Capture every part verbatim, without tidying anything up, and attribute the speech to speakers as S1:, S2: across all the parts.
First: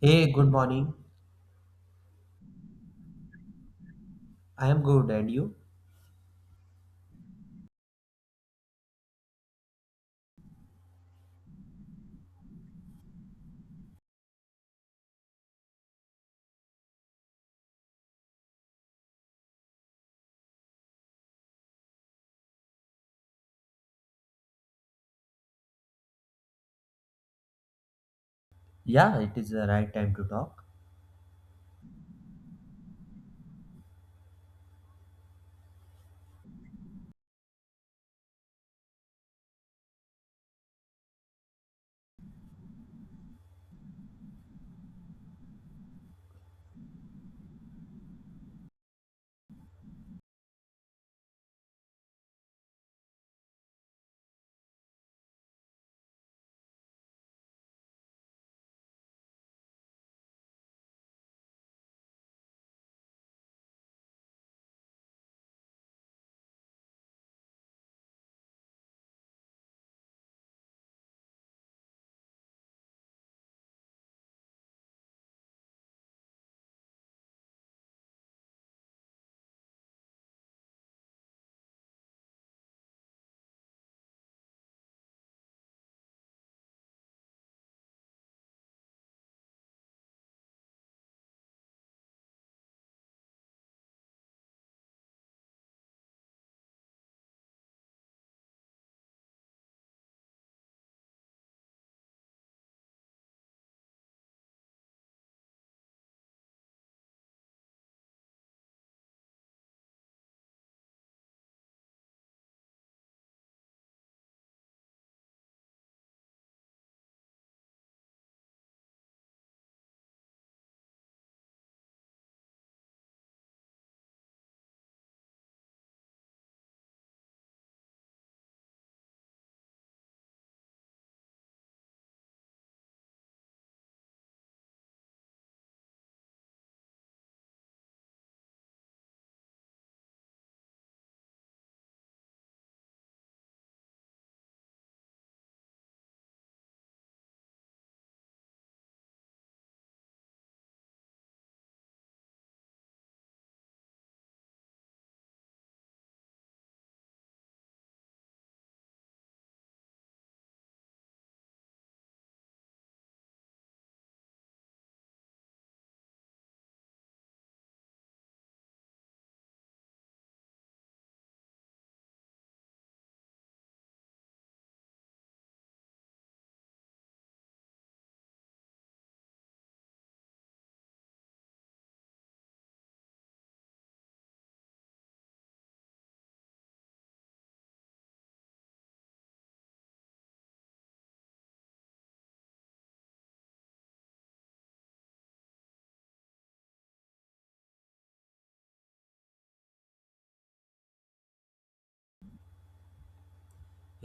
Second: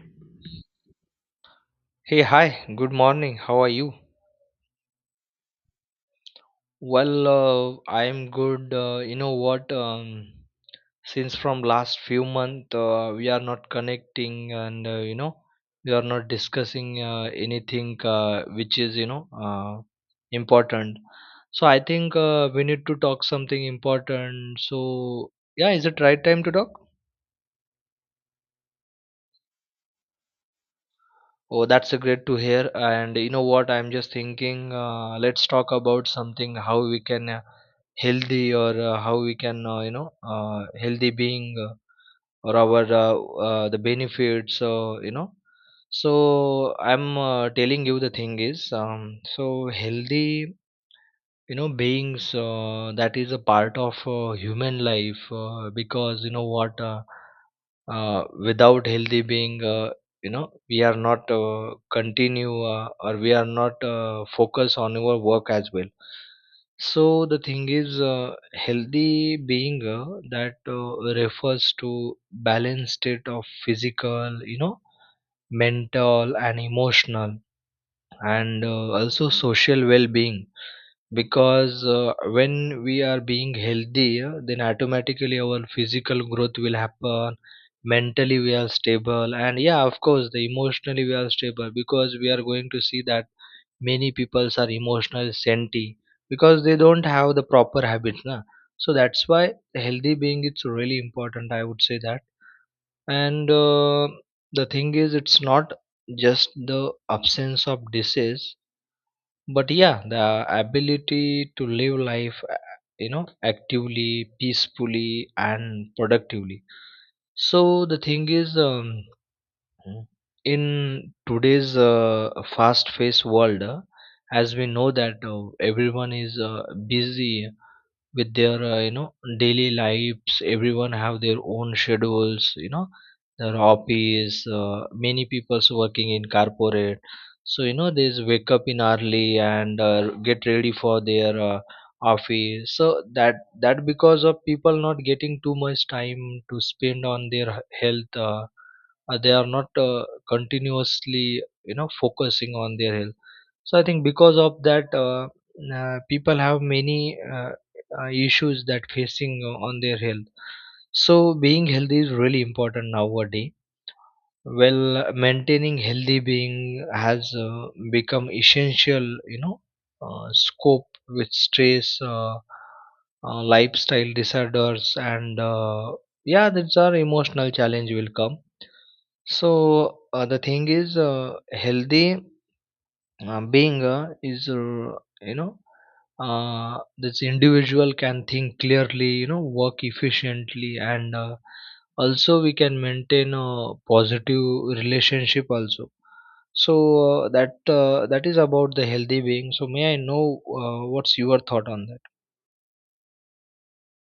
S1: Hey, good morning.
S2: Hey, hi, good morning. How are you?
S1: I am good, and you?
S2: Well, uh, I'm good. Uh, you know what? Um, since from last few month, uh, we are not connecting, and uh, you know, we are not discussing uh, anything uh, which is you know uh, important. So I think uh, we need to talk something important. So yeah, is it right time to talk?
S1: Yeah, it is the right time to talk.
S2: Oh, that's a great to hear. And you know what? I'm just thinking, uh, let's talk about something how we can. Uh, healthy or uh, how we can uh, you know uh, healthy being uh, or our uh, uh, the benefits uh, you know so I'm uh, telling you the thing is um, so healthy you know beings uh, that is a part of uh, human life uh, because you know what uh, uh, without healthy being uh, you know we are not uh, continue uh, or we are not uh, focus on our work as well. So the thing is uh, healthy being uh, that uh, refers to balanced state of physical, you know, mental and emotional, and uh, also social well-being, because uh, when we are being healthy uh, then automatically our physical growth will happen, mentally we are stable, and yeah of course the emotionally we are stable because we are going to see that many peoples are emotional senti because they don't have the proper habits na. So that's why healthy being it's really important, I would say that. And uh, the thing is it's not just the absence of disease but yeah the ability to live life uh, you know actively, peacefully and productively. So the thing is um, in today's uh, fast paced world uh, as we know that uh, everyone is uh, busy with their uh, you know daily lives. Everyone have their own schedules, you know, their hobbies. Uh, many people's working in corporate, so you know they wake up in early, and uh, get ready for their uh, office, so that that because of people not getting too much time to spend on their h- health. Uh, uh, they are not uh, continuously you know focusing on their health. So I think because of that uh, uh, people have many uh, uh, issues that facing uh, on their health. So being healthy is really important nowadays. Well, maintaining healthy being has uh, become essential, you know, uh, scope with stress, uh, uh, lifestyle disorders, and uh, yeah that's our emotional challenge will come. So uh, the thing is uh, healthy uh, being a is uh, you know uh, this individual can think clearly, you know, work efficiently, and uh, also we can maintain a positive relationship also. So uh, that uh, that is about the healthy being. So may I know uh, what's your thought on that?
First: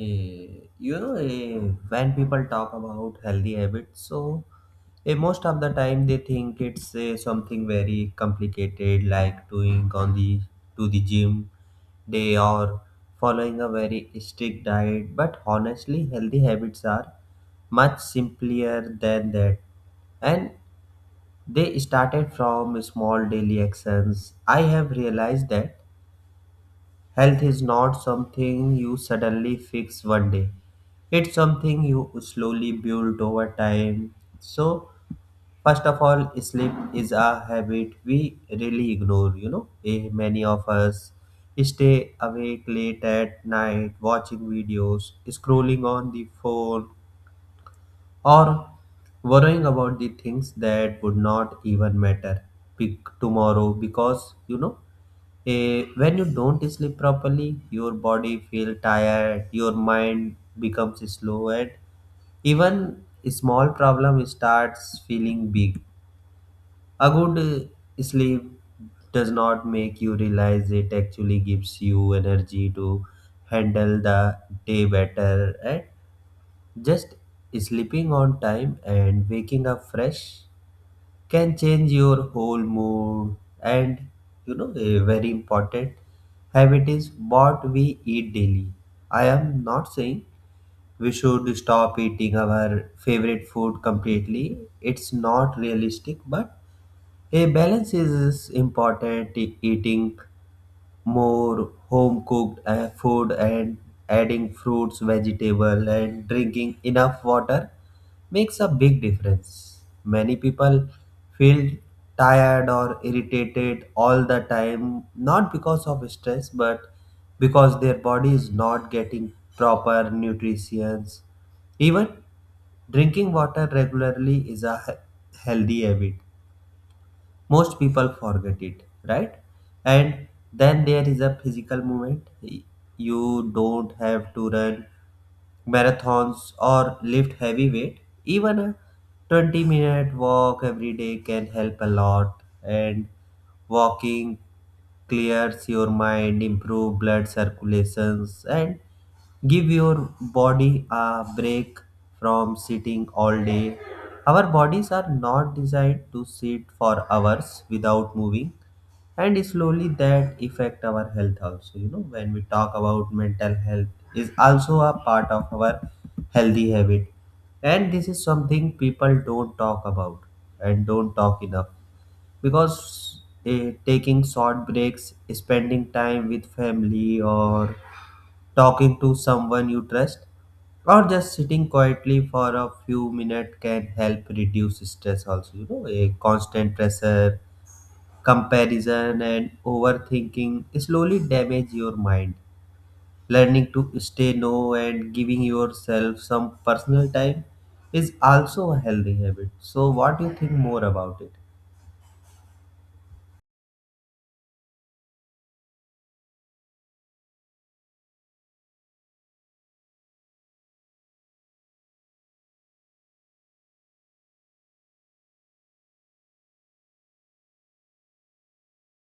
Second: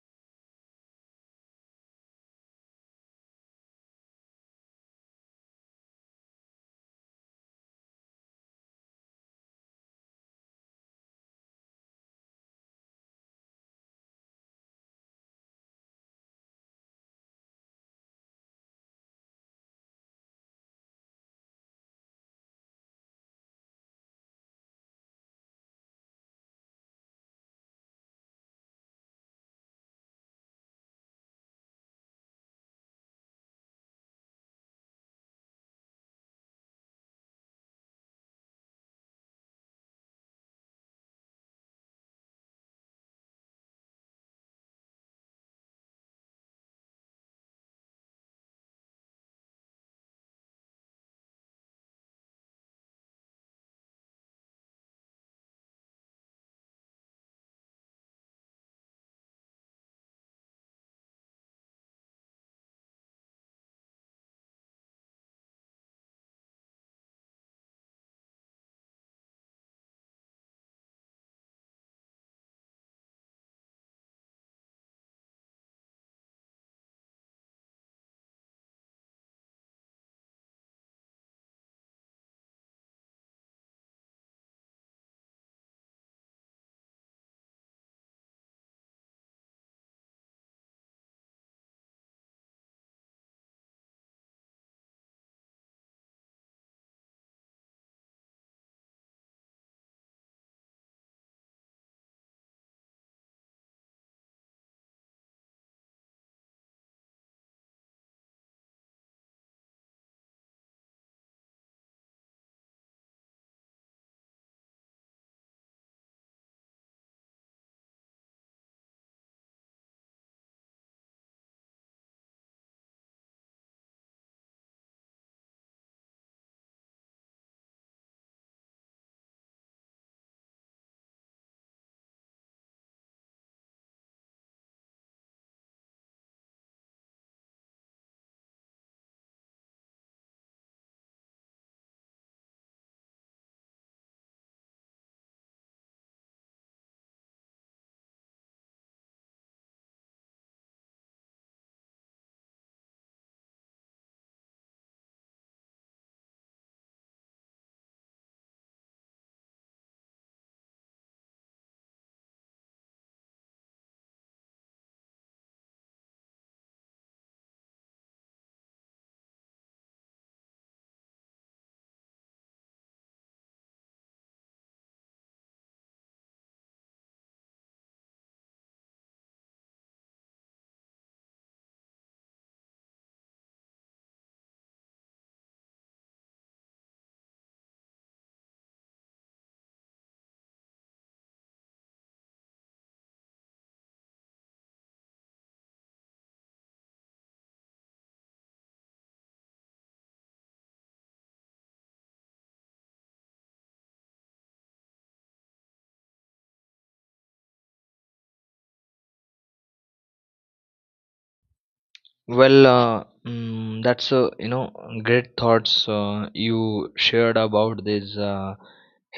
S1: Hey, you know, eh, when people talk about healthy habits, so eh, most of the time they think it's eh, something very complicated, like doing on the to the gym day or following a very strict diet. But honestly, healthy habits are much simpler than that, and they started from small daily actions. I have realized that health is not something you suddenly fix one day. It's something you slowly build over time. So, first of all, sleep is a habit we really ignore, you know. Eh, Many of us stay awake late at night watching videos, scrolling on the phone, or worrying about the things that would not even matter pic- tomorrow because, you know, Eh, when you don't sleep properly, your body feel tired, your mind becomes slow, and even small problem starts feeling big. A good eh, sleep does not make you realize it actually gives you energy to handle the day better, and just sleeping on time and waking up fresh can change your whole mood. And you know, a very important habit is what we eat daily. I am not saying we should stop eating our favorite food completely, it's not realistic, but a balance is important. E- eating more home cooked uh, food and adding fruits, vegetable and drinking enough water makes a big difference. Many people feel tired or irritated all the time not because of stress but because their body is not getting proper nutrition. Even drinking water regularly is a he- healthy habit, most people forget it, right? And then there is a physical movement. You don't have to run marathons or lift heavy weight, even a twenty minute walk every day can help a lot. And walking clears your mind, improve blood circulations, and give your body a break from sitting all day. Our bodies are not designed to sit for hours without moving, and slowly that affect our health also. You know, when we talk about mental health, is also a part of our healthy habit, and this is something people don't talk about and don't talk enough, because eh, taking short breaks, spending time with family, or talking to someone you trust, or just sitting quietly for a few minutes can help reduce stress. Also you know, a constant pressure, comparison and overthinking slowly damage your mind. Learning to stay no and giving yourself some personal time is also a healthy habit. So, what do you think more about it?
S2: Well, uh, mm, that's uh, you know great thoughts uh, you shared about this uh,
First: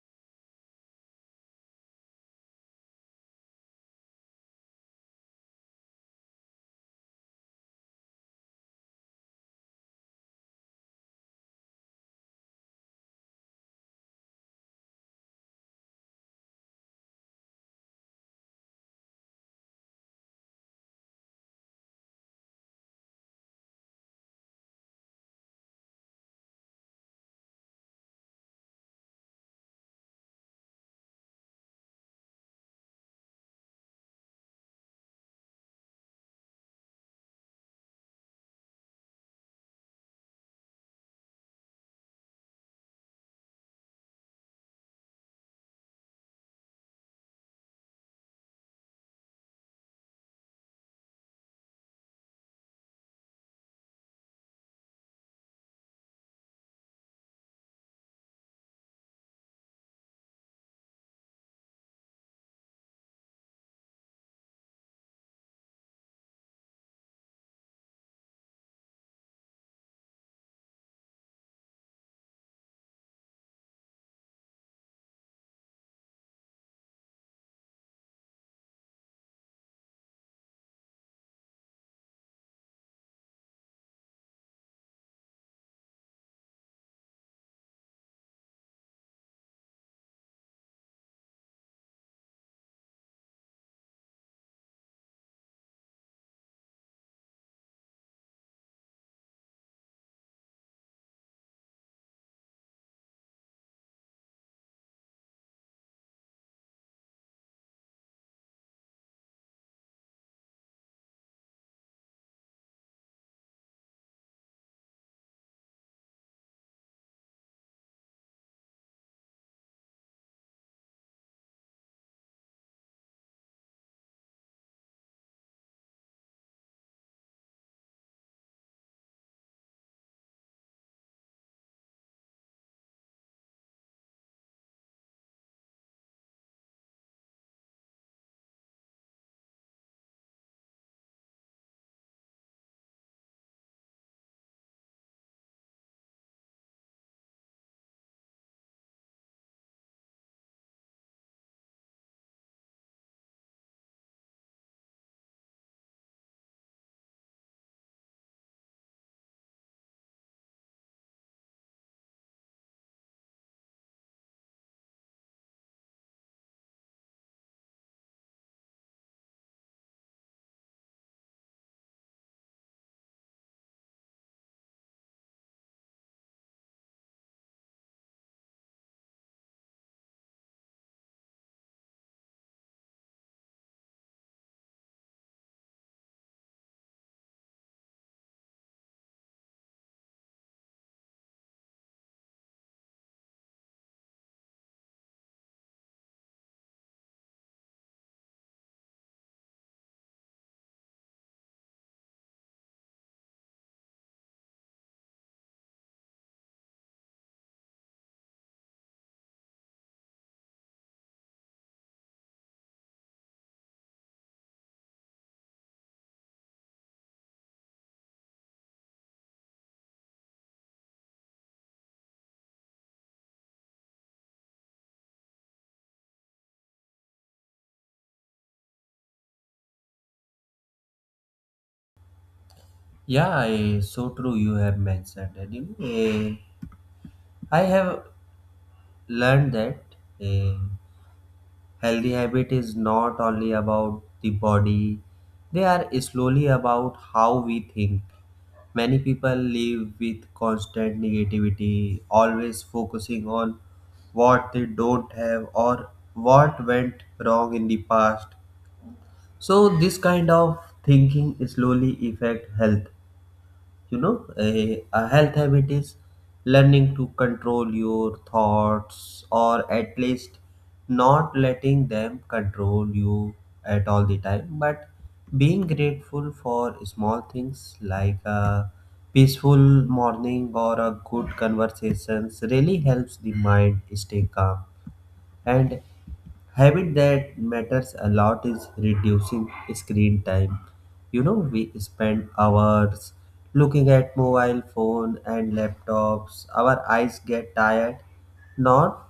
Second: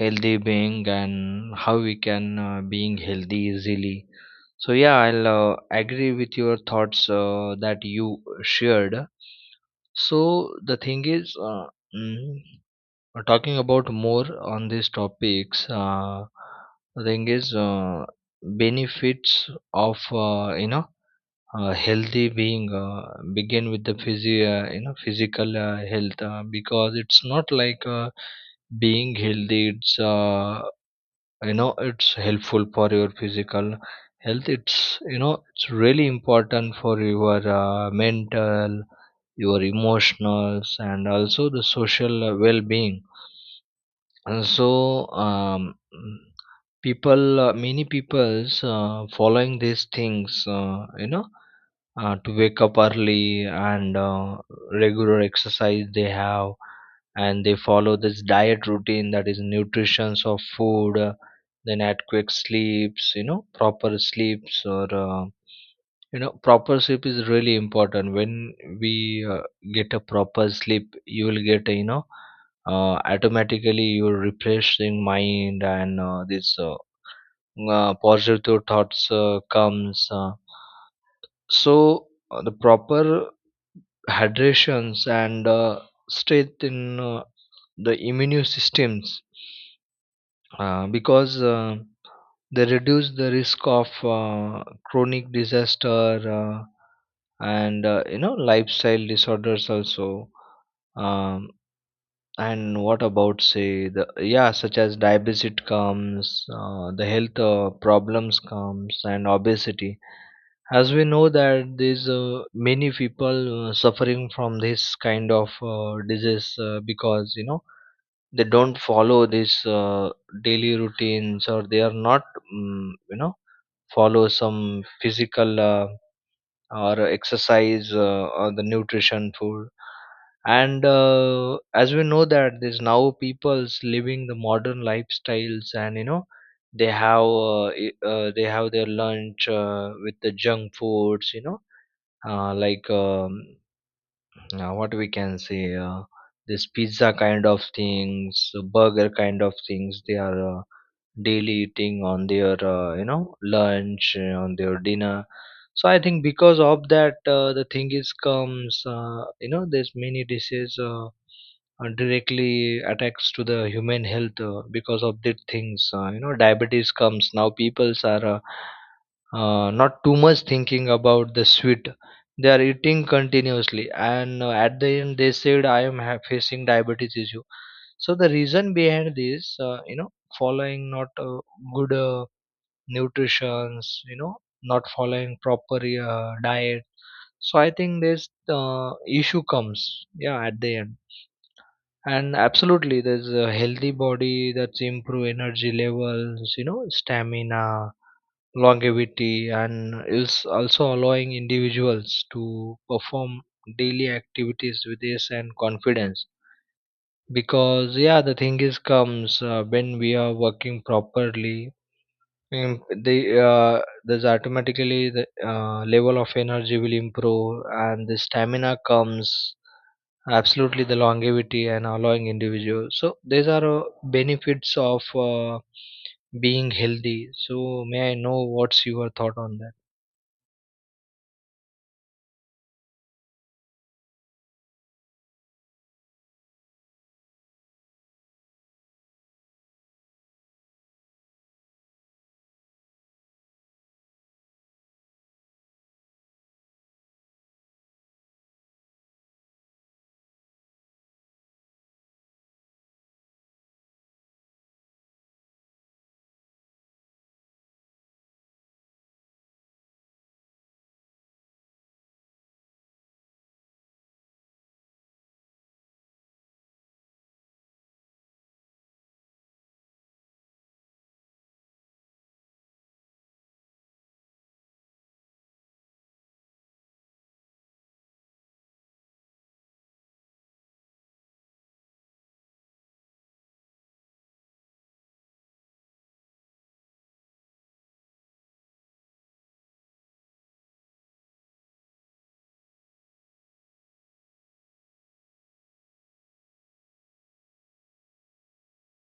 S2: healthy being, and how we can uh, being healthy easily. So yeah, I'll uh, agree with your thoughts uh, that you shared. So the thing is, uh, mm, uh, talking about more on these topics, uh, the thing is uh, benefits of uh, you know uh, healthy being uh, begin with the physio uh, you know physical uh, health uh, because it's not like uh, being healthy, it's uh, you know it's helpful for your physical health. It's you know it's really important for your uh, mental, your emotionals, and also the social uh, well-being. And so um, people uh, many people's uh, following these things, uh, you know uh, to wake up early, and uh, regular exercise they have, and they follow this diet routine, that is nutritions of food. Uh, then adequate sleeps, you know proper sleeps, or uh, you know proper sleep is really important. When we uh, get a proper sleep, you will get a, you know, uh, automatically your refreshing mind, and uh, this uh, uh, positive thoughts uh, comes. Uh, so uh, the proper hydrations, and uh, strengthen uh, the immune systems, uh, because uh, they reduce the risk of uh, chronic disaster, uh, and uh, you know lifestyle disorders also. um, and what about say the, yeah, such as diabetes comes, uh, the health uh, problems comes, and obesity. As we know that there's uh, many people uh, suffering from this kind of uh, disease, uh, because you know they don't follow these uh, daily routines, or they are not, um, you know, follow some physical uh, or exercise uh, or the nutrition food. And uh, as we know that there's now people's living the modern lifestyles, and you know they have uh, i- uh, they have their lunch uh, with the junk foods, you know, uh, like um, uh, what we can say, uh, this pizza kind of things, burger kind of things, they are uh, daily eating on their uh, you know lunch, uh, on their dinner. So I think because of that uh, the thing is comes, uh, you know there's many dishes uh, uh, directly attacks to the human health uh, because of these things. Uh, you know diabetes comes. Now peoples are uh, uh, not too much thinking about the sweet, they are eating continuously, and uh, at the end they said I am ha- facing diabetes issue. So the reason behind this, uh, you know, following not uh, good uh, nutritions, you know, not following proper uh, diet. So I think this uh, issue comes, yeah, at the end. And absolutely, there's a healthy body that's improve energy levels, you know, stamina, longevity, and is also allowing individuals to perform daily activities with this and confidence. Because yeah, the thing is comes uh, when we are working properly, um, they uh, there's automatically the uh, level of energy will improve, and the stamina comes, absolutely the longevity, and allowing individual. So these are uh, benefits of uh, being healthy. So may I know what's your thought on that?
S1: Yeah, eh, so true. You have mentioned that. You know, eh, I have learned that. eh, Healthy habit is not only about the body, they are slowly about how we think. Many people live with constant negativity, always focusing on what they don't have or what went wrong in the past. So this kind of thinking slowly affect health. You know, a, a health habit is learning to control your thoughts, or at least not letting them control you at all the time, but being grateful for small things like a peaceful morning or a good conversations really helps the mind stay calm. And habit that matters a lot is reducing screen time. You know, we spend hours looking at mobile phone and laptops. Our eyes get tired, not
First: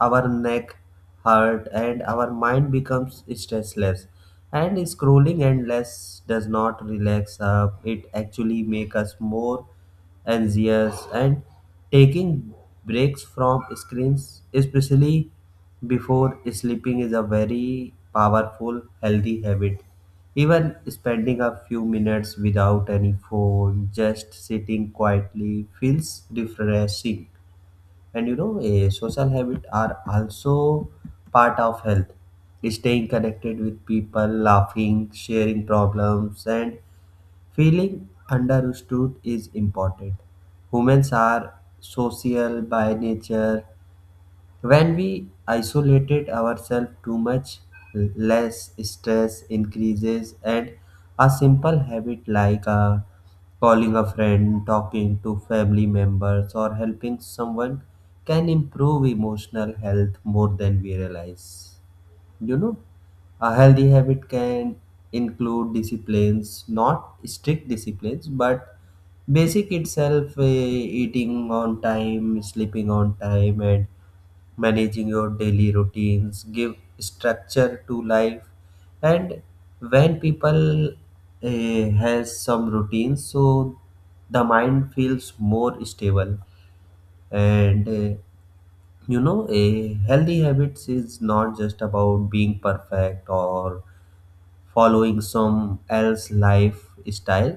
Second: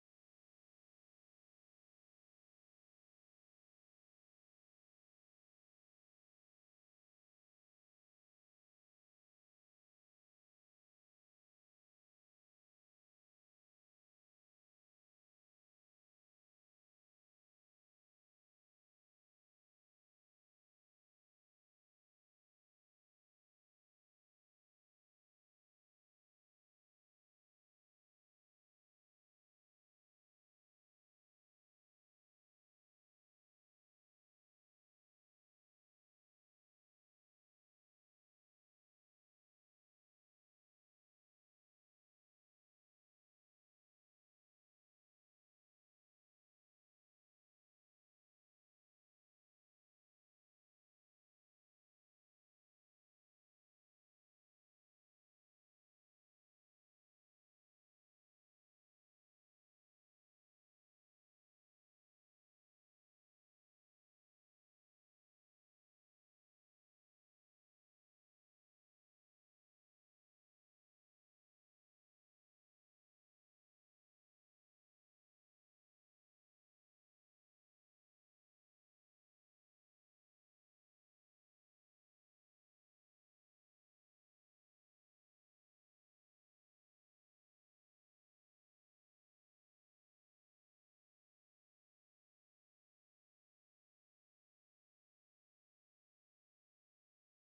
S1: our neck hurt, and our mind becomes stressless. And scrolling endless does not relax up. It actually makes us more anxious. And taking breaks from screens, especially before sleeping, is a very powerful healthy habit. Even spending a few minutes without any phone, just sitting quietly feels refreshing. And you know, a social habit are also part of health. Staying connected with people, laughing, sharing problems and feeling understood is important. Humans are social by nature. When we isolated ourselves too much, l- less stress increases, and a simple habit like uh, calling a friend, talking to family members, or helping someone can improve emotional health more than we realize. You know, a healthy habit can include disciplines, not strict disciplines, but basic itself uh, eating on time, sleeping on time, and managing your daily routines, give structure to life. And when people uh, has some routines, so the mind feels more stable. And uh, you know, a healthy habits is not just about being perfect or following some else lifestyle.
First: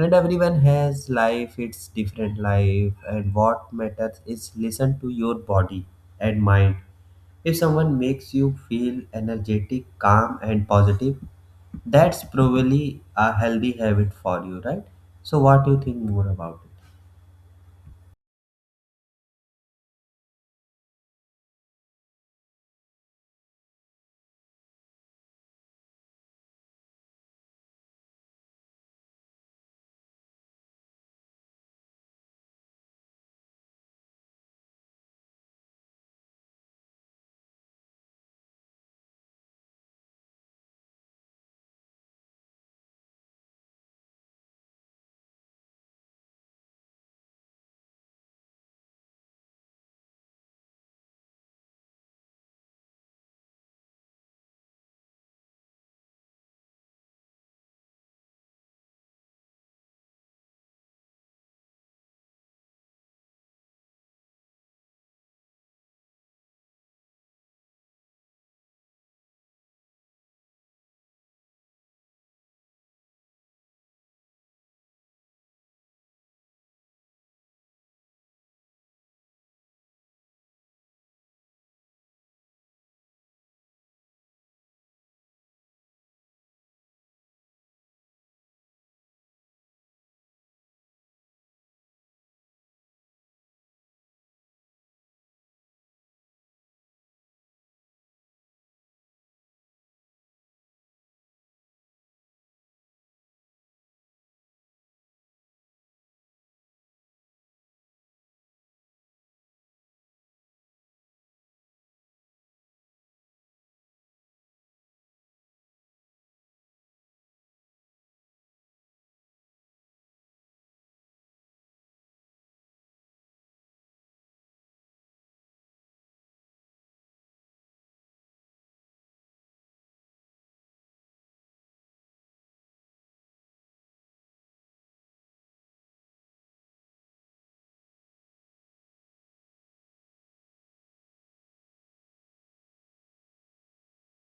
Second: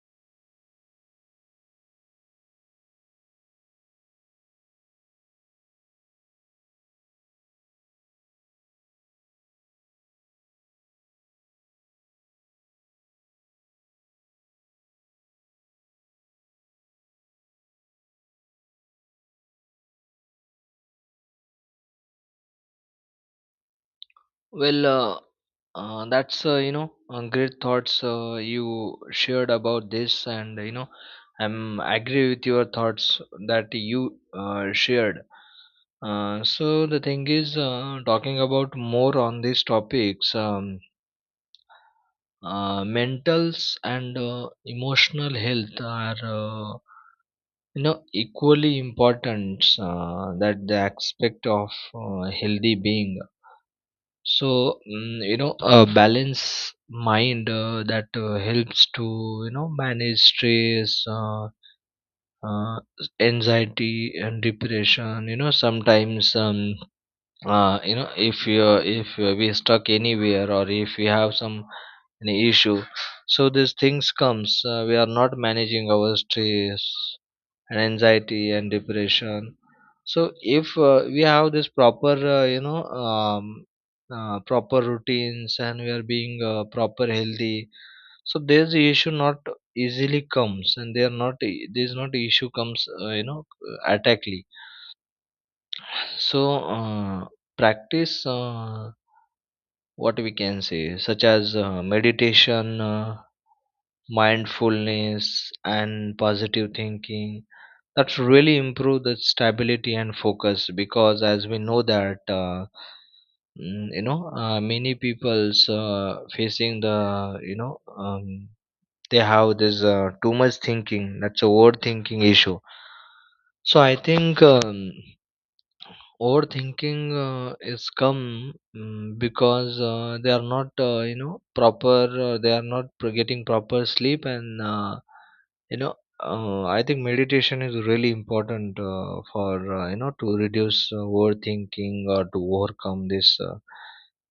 S1: Not everyone has life, it's different life, and what matters is listen to your body and mind. If someone makes you feel energetic, calm and positive, that's probably a healthy habit for you, right? So what do you think more about it?
S2: Well, uh, uh, that's uh, you know uh, great thoughts uh, you shared about this, and you know I'm agree with your thoughts that you uh, shared. Uh, so the thing is, uh, talking about more on these topics. Um, uh, mentals and uh, emotional health are uh, you know equally important uh, that the aspect of uh, healthy being. So mm, you know a balanced mind uh, that uh, helps to you know manage stress, uh, uh, anxiety and depression. You know sometimes um, uh, you know if you if we are stuck anywhere, or if we have some any issue, so these things comes uh, we are not managing our stress and anxiety and depression. So if uh, we have this proper uh, you know um, uh, proper routines and we are being uh, proper healthy, so there's the issue not easily comes, and they are not e- there's not issue comes uh, you know attackly. So uh, practice uh, what we can say such as uh, meditation, uh, mindfulness and positive thinking, that's really improve the stability and focus. Because as we know that uh, mm, you know uh, many people's uh, facing the, you know, um, they have this uh, too much thinking, that's a overthinking issue. So I think um, overthinking uh, is come, mm, because uh, they are not, uh, you know, proper. Uh, they are not pro- getting proper sleep, and uh, you know, uh, I think meditation is really important uh, for uh, you know to reduce uh, overthinking or to overcome this uh,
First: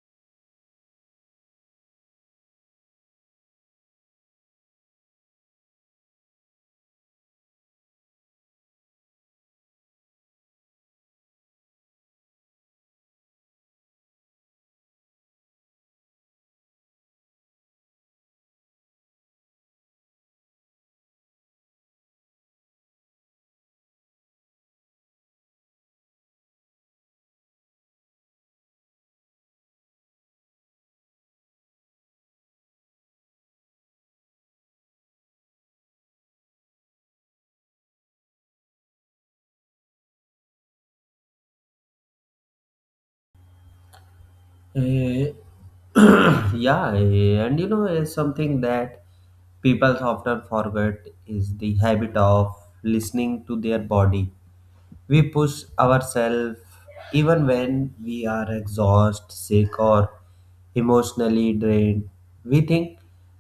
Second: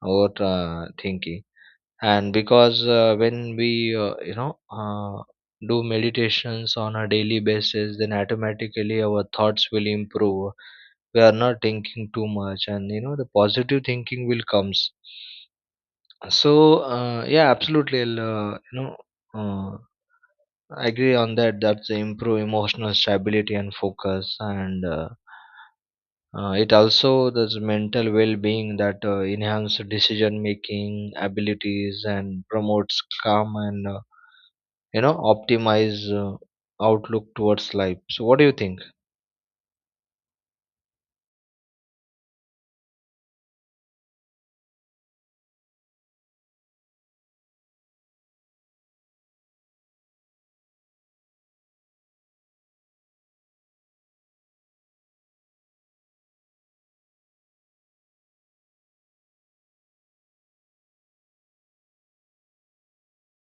S2: over uh, thinking. And because uh, when we uh, you know uh, do meditations on a daily basis, then automatically our thoughts will improve, we are not thinking too much, and you know the positive thinking will comes. So uh, yeah absolutely I'll, uh, you know uh, I agree on that, that's the improve emotional stability and focus, and uh, uh, it also does mental well-being that uh, enhance decision-making abilities and promotes calm, and uh, you know optimize uh, outlook towards life. So, what do you think?
S1: Eh, yeah, eh, and you know, eh, something that people often forget is the habit of listening to their body. We push ourselves even when we are exhausted, sick, or emotionally drained. We think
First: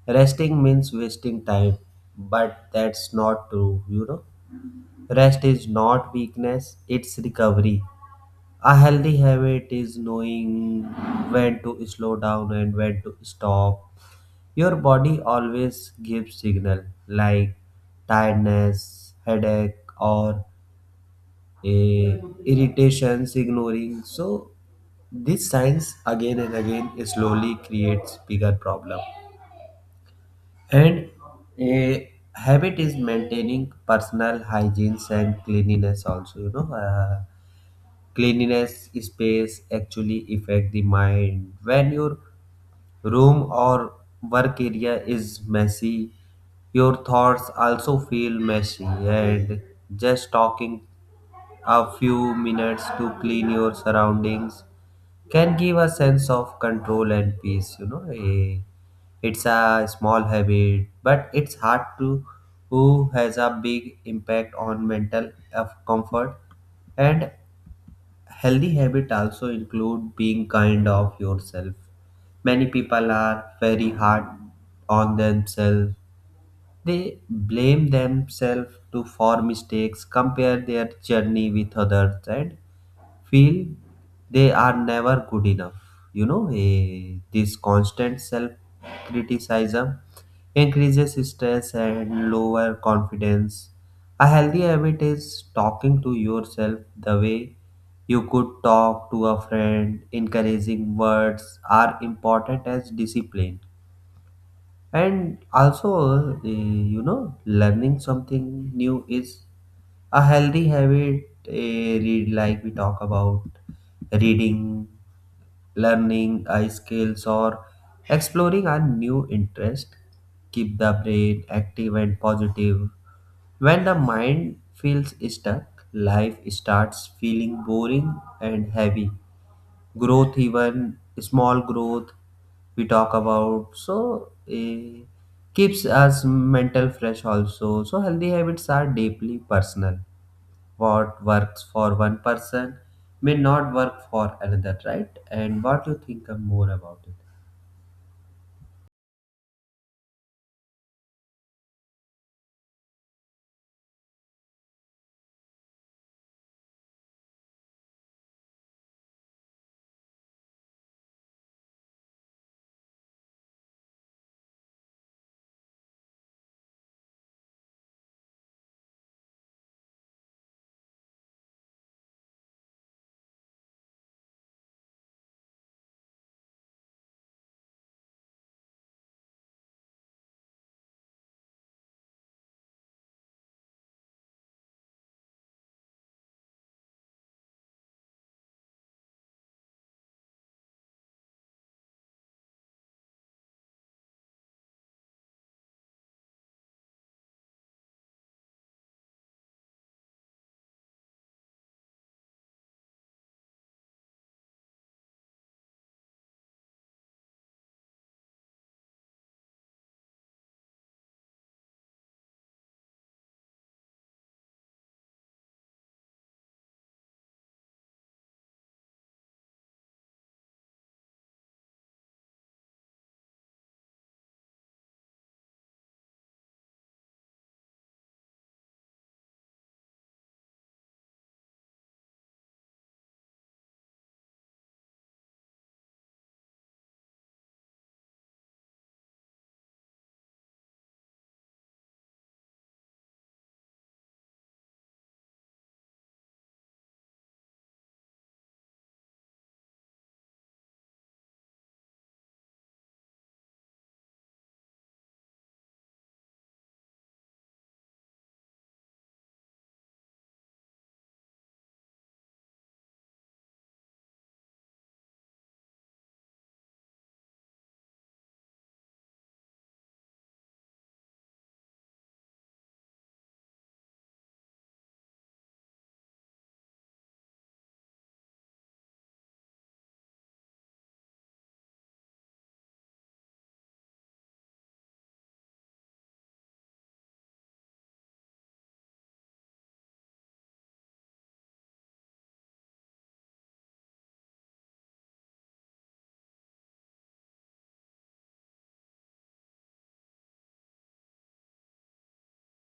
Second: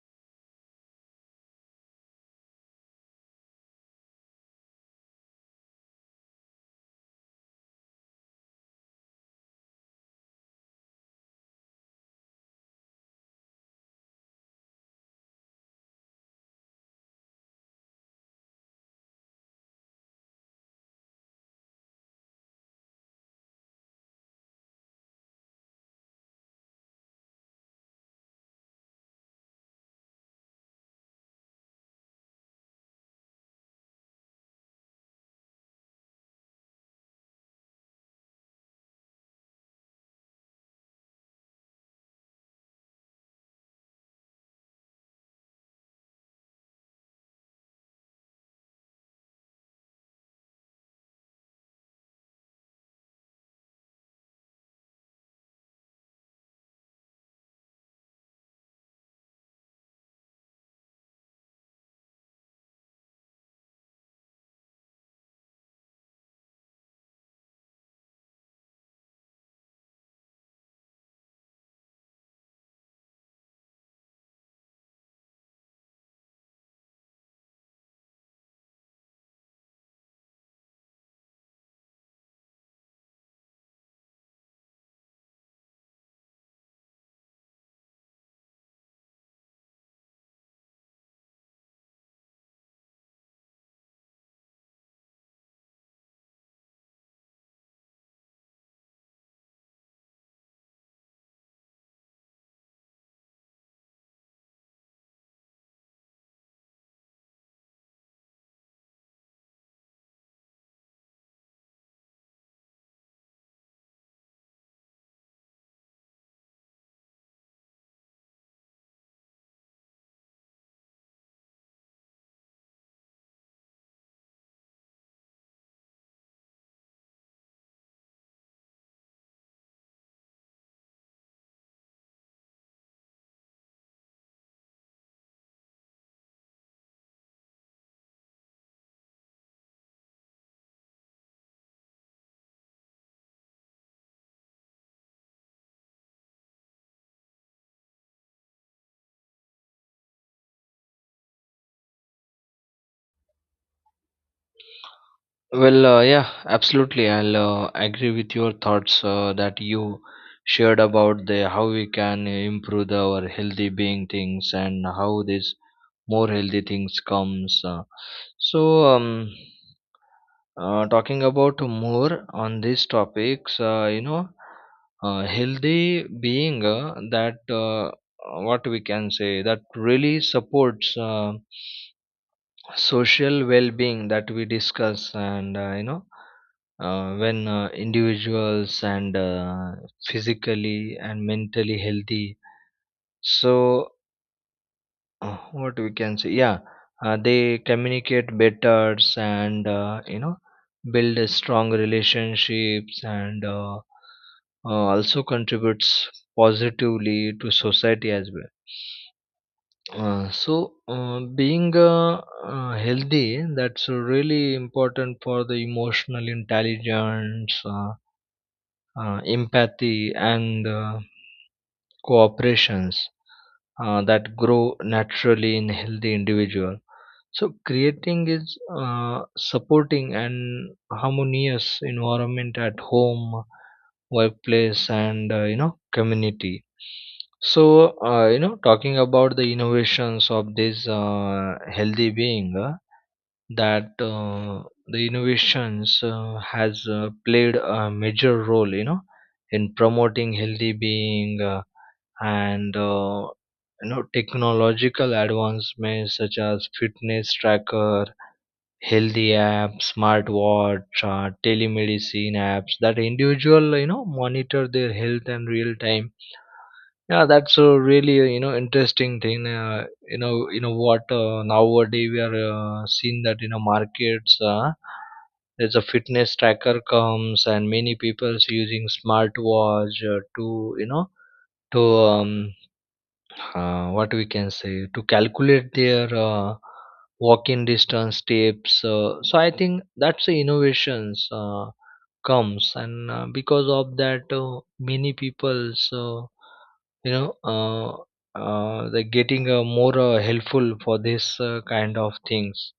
S1: resting means wasting time, but that's not true, you know. Rest is not weakness, it's recovery. A healthy habit is knowing when to slow down and when to stop. Your body always gives signal like tiredness, headache, or a irritations ignoring. So these signs again and again slowly creates bigger problem. And a habit is maintaining personal hygiene and cleanliness also. You know. Uh, cleanliness space actually affect the mind. When your room or work area is messy, your thoughts also feel messy. And just talking a few minutes to clean your surroundings can give a sense of control and peace, you know. Eh, it's a small habit but it's hard to who has a big impact on mental of comfort. And healthy habit also include being kind of yourself. Many people are very hard on themselves. They blame themselves to for mistakes, compare their journey with others, and feel they are never good enough. You know, eh, this constant self criticism increases stress and lower confidence. A healthy habit is talking to yourself the way you could talk to a friend. Encouraging words are important as discipline. And also, uh, you know, learning something new is a healthy habit. A read like we talk about reading, learning uh, skills, or exploring a new interest. Keep the brain active and positive. When the mind feels stuck, life starts feeling boring and heavy. Growth, even small growth we talk about, so eh, keeps us mental fresh also. So healthy habits are deeply personal, what works for one person may not work for another, right? And what you think of more about it?
S2: Well, uh, yeah, absolutely. I'll uh, agree with your thoughts uh, that you shared about the how we can improve the- our healthy being things, and how this more healthy things comes. Uh, so, um, Uh, talking about more on these topics, uh, you know, uh, healthy being uh, that uh, what we can say, that really supports uh, social well-being that we discuss, and uh, you know, uh, when uh, individuals and uh, physically and mentally healthy, so uh, what we can say, yeah, uh, they communicate better, and uh, you know build a strong relationships, and uh, uh, also contributes positively to society as well. Uh, so uh, being uh, uh, healthy, that's really important for the emotional intelligence, uh, uh, empathy, and uh, cooperations uh, that grow naturally in healthy individual. So creating is uh, supporting an harmonious environment at home, workplace, and uh, you know community. So uh, you know talking about the innovations of this uh, healthy being uh, that uh, the innovations uh, has uh, played a major role you know in promoting healthy being uh, and uh, you know technological advancements such as fitness tracker, healthy apps, smartwatch, uh, telemedicine apps that individual you know monitor their health in real time. Yeah, that's a really uh, you know interesting thing. Uh, you know you know what, uh, nowadays we are uh, seeing that you know markets uh, there's a fitness tracker comes and many people's using smartwatch uh, to you know to um, uh, what we can say to calculate their uh, walk-in distance steps. Uh, so I think that's the innovations uh, comes, and uh, because of that, uh, many people, so you know uh, uh, they're getting uh, more uh, helpful for this uh, kind of things.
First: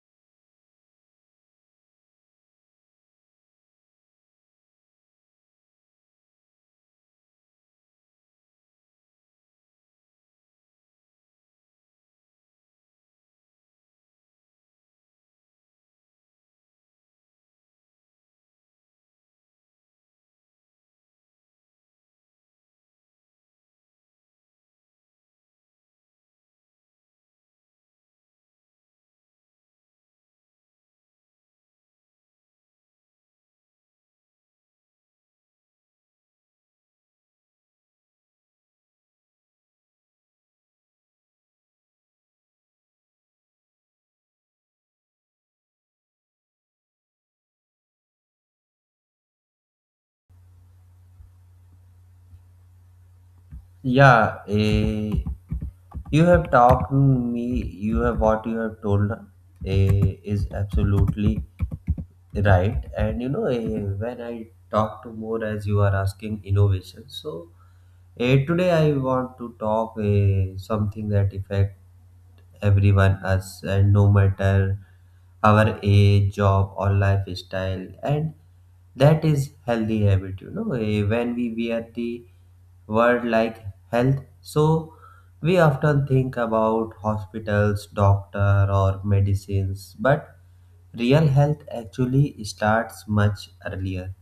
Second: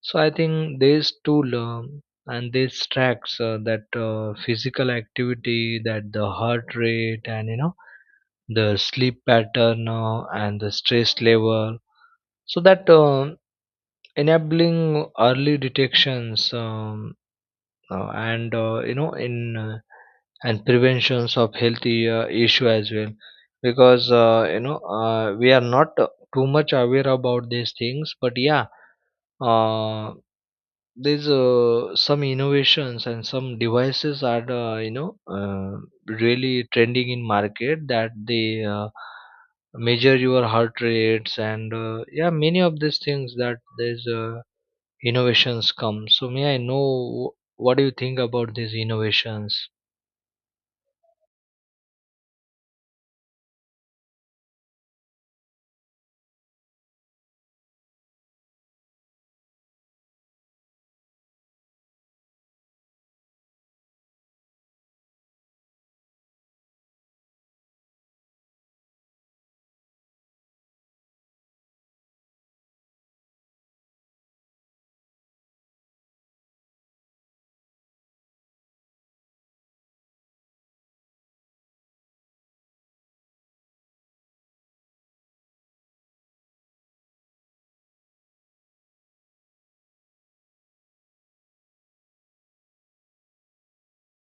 S2: So I think this tool um, and this tracks uh, that uh, physical activity, that the heart rate, and you know the sleep pattern uh, and the stress level, so that um enabling early detections, um, uh, and uh, you know in uh, and preventions of healthy uh, issue as well, because uh, you know uh, we are not uh, too much aware about these things. But yeah, uh, there's uh, some innovations and some devices are uh, you know uh, really trending in market, that they uh, measure your heart rates and uh, yeah, many of these things that there's uh, innovations come. So may I know, what do you think about these innovations?
S1: Yeah, eh, you have talked me, you have what you have told eh, is absolutely right. And you know, eh, when I talk to more as you are asking innovation, so eh, today I want to talk eh, something that affect everyone us, and no matter our age, job or lifestyle, and that is healthy habit. You know, eh, when we wear the word like health, so we often think about hospitals, doctor or medicines, but real health actually starts much earlier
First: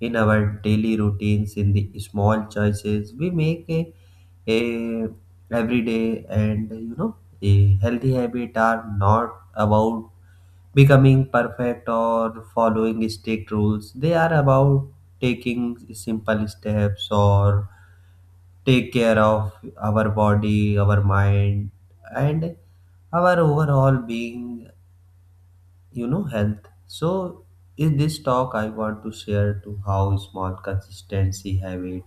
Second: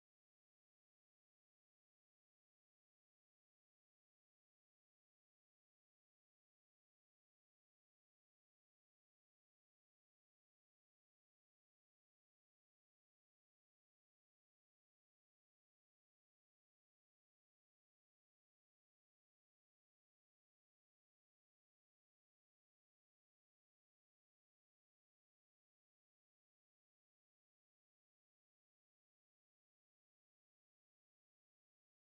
S1: in our daily routines, in the small choices we make a, a every day. And you know, a healthy habit are not about becoming perfect or following strict rules. They are about taking simple steps or take care of our body, our mind, and our overall being, you know, health. So in this talk I want to share to how small consistency habit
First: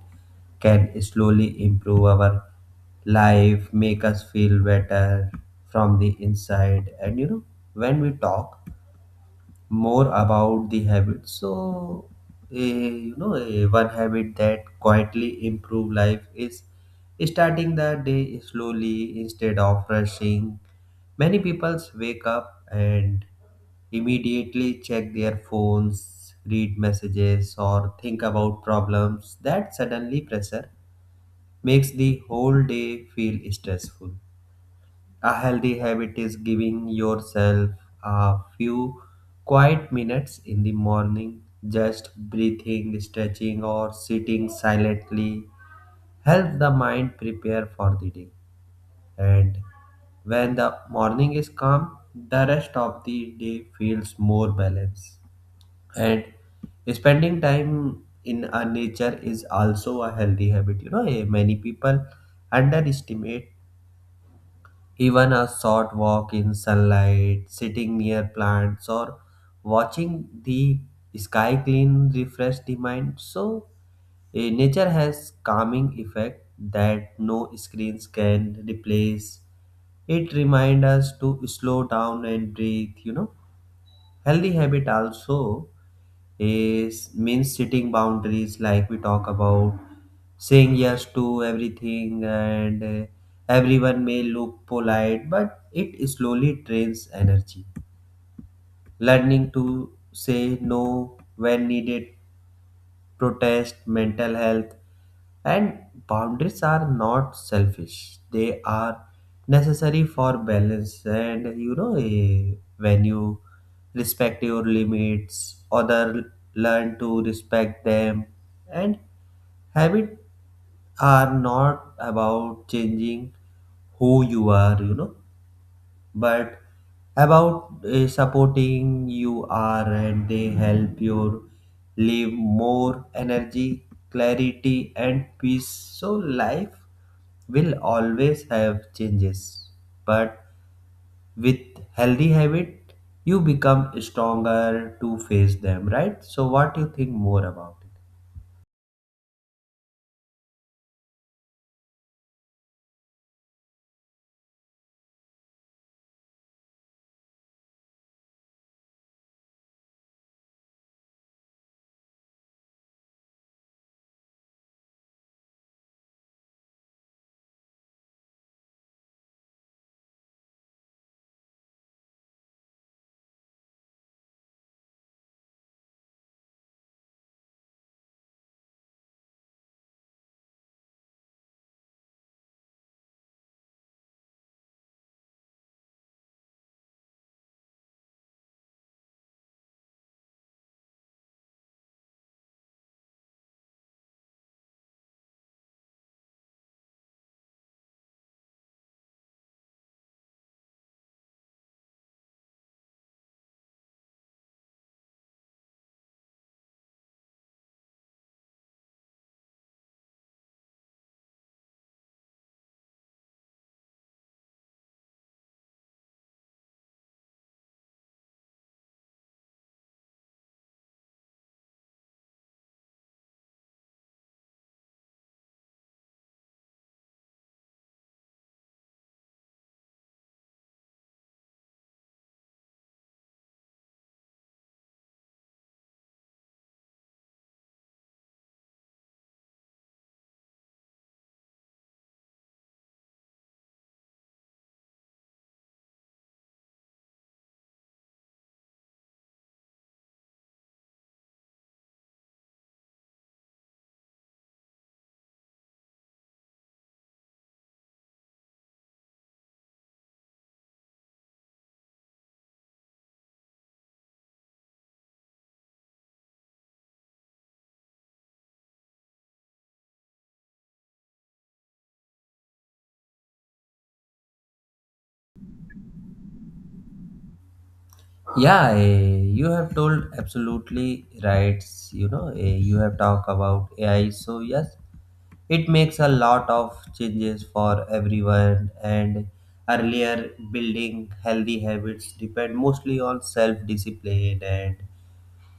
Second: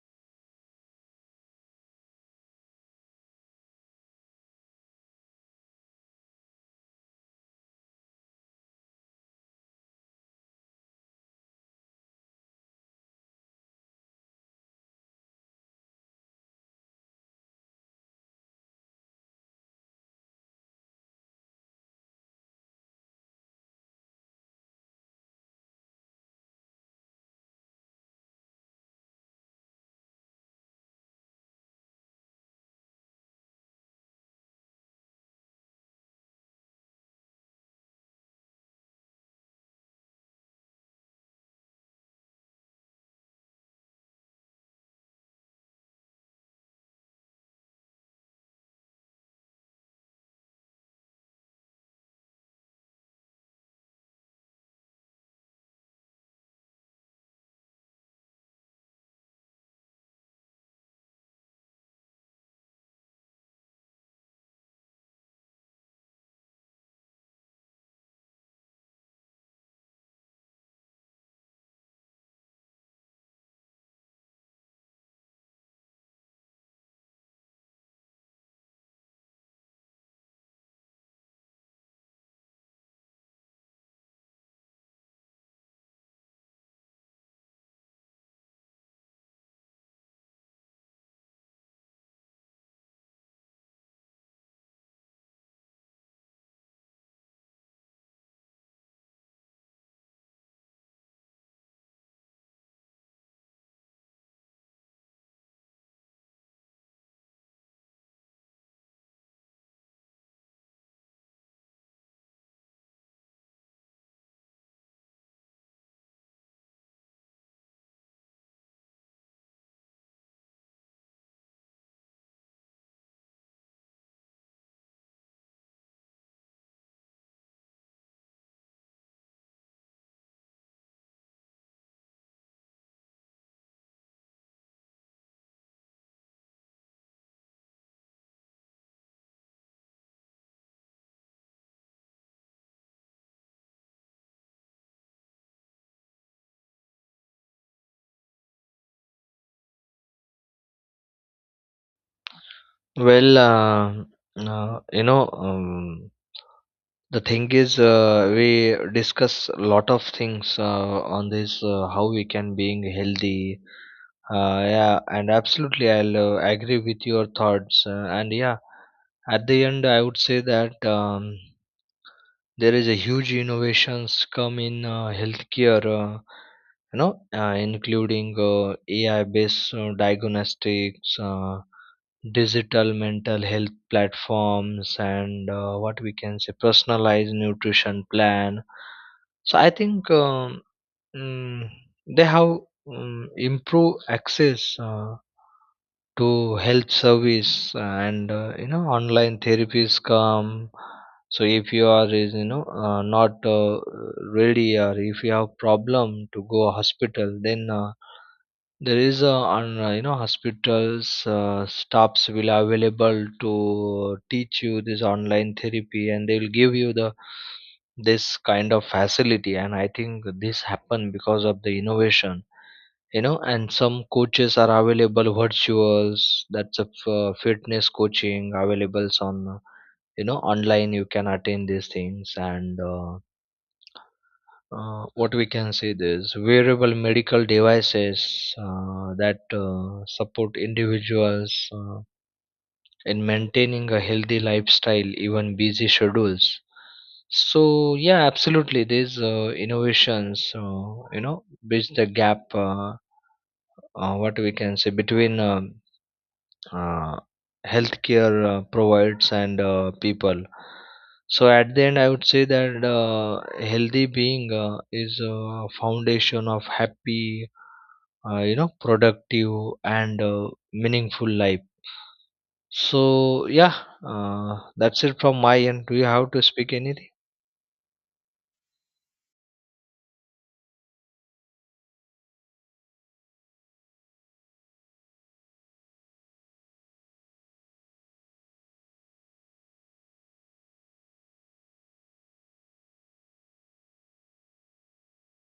S1: can slowly improve our life, make us feel better from the inside. And you know, when we talk more about the habits. So, a, you know, a, one habit that quietly improve life is starting the day slowly instead of rushing. Many people wake up and immediately check their phones, read messages, or think about problems. That suddenly pressure makes the whole day feel stressful. A healthy habit is giving yourself a few quiet minutes in the morning, just breathing, stretching, or sitting silently. Help the mind prepare for the day. And when the morning is calm, the rest of the day feels more balanced. And spending time in a nature is also a healthy habit. You know, eh, many people underestimate even a short walk in sunlight, sitting near plants, or watching the sky clean refresh the mind. So, eh, nature has calming effect that no screens can replace. It reminds us to slow down and breathe, you know. Healthy habit also is means setting boundaries like we talk about saying yes to everything, and uh, everyone may look polite but it slowly drains energy. Learning to say no when needed protest, mental health, and boundaries are not selfish. They are necessary for balance. And you know, eh, when you respect your limits, other learn to respect them. And habit are not about changing who you are. You know, but about uh, supporting you are, and they help you live more energy, clarity and peace. So life will always have changes, but with healthy habit you become stronger to face them, right? So what do you think more about it?
S2: Well, uh, uh, you know um, the thing is, uh, we discuss a lot of things uh, on this, uh, how we can being healthy. Uh, yeah, and absolutely, I'll uh, agree with your thoughts. Uh, and yeah, at the end, I would say that um, there is a huge innovations come in uh, healthcare. Uh, you know, uh, including uh, A I-based uh, diagnostics, uh, digital mental health platforms, and uh, what we can say personalized nutrition plan. So I think um, mm, they have um, improved access Uh, to health service, and uh, you know online therapies come. So if you are is you know uh, not uh, ready, or if you have problem to go hospital, then uh, there is a, on uh, you know hospitals uh, staffs will available to teach you this online therapy, and they will give you the, this kind of facility. And I think this happened because of the innovation, you know and some coaches are available virtuals. That's a f- uh, fitness coaching availables on, uh, you know online you can attend these things. And uh, uh, what we can say, this wearable medical devices uh, that uh, support individuals uh, in maintaining a healthy lifestyle, even busy schedules. So yeah, absolutely, these uh, innovations uh, you know bridge the gap uh, uh, what we can say between um, uh, healthcare uh, provides and uh, people. So at the end, I would say that uh, healthy being uh, is a foundation of happy, uh, you know, productive, and uh, meaningful life. So yeah, uh, that's it from my end. Do you have to speak anything?
S1: Yeah, eh, you have told absolutely right. You know, eh, you have talked about A I, so yes, it makes a lot of changes for everyone. And earlier building healthy habits depend mostly on self discipline and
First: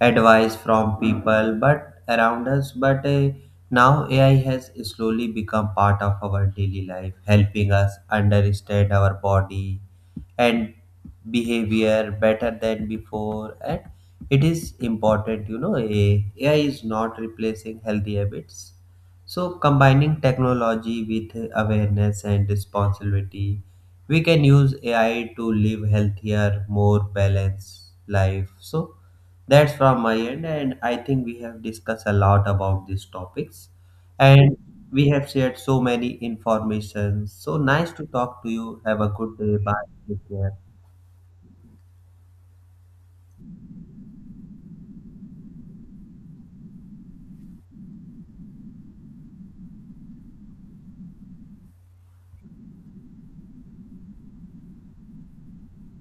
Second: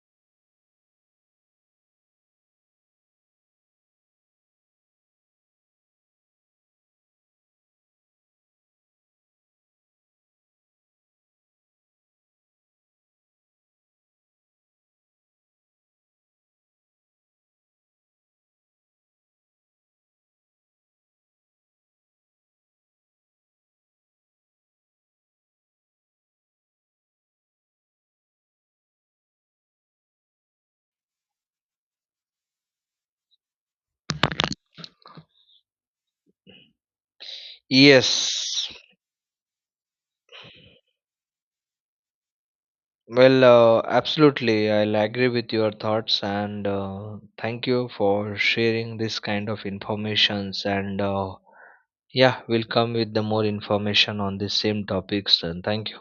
S1: advice from people but around us, but uh, now A I has slowly become part of our daily life, helping us understand our body and behavior better than before. And it is important, you know, A- AI is not replacing healthy habits, so combining technology with awareness and responsibility we can use A I to live healthier more balanced life. So that's from my end, and I think we have discussed a lot about these topics, and we have shared so many information. So nice to talk to
S2: Yes.
S1: you. Have a good day. Bye. Take care.
S2: Well, uh, absolutely, I'll agree with your thoughts, and uh, thank you for sharing this kind of informations. And uh, yeah, we'll come with the more information on this same topics. And thank you.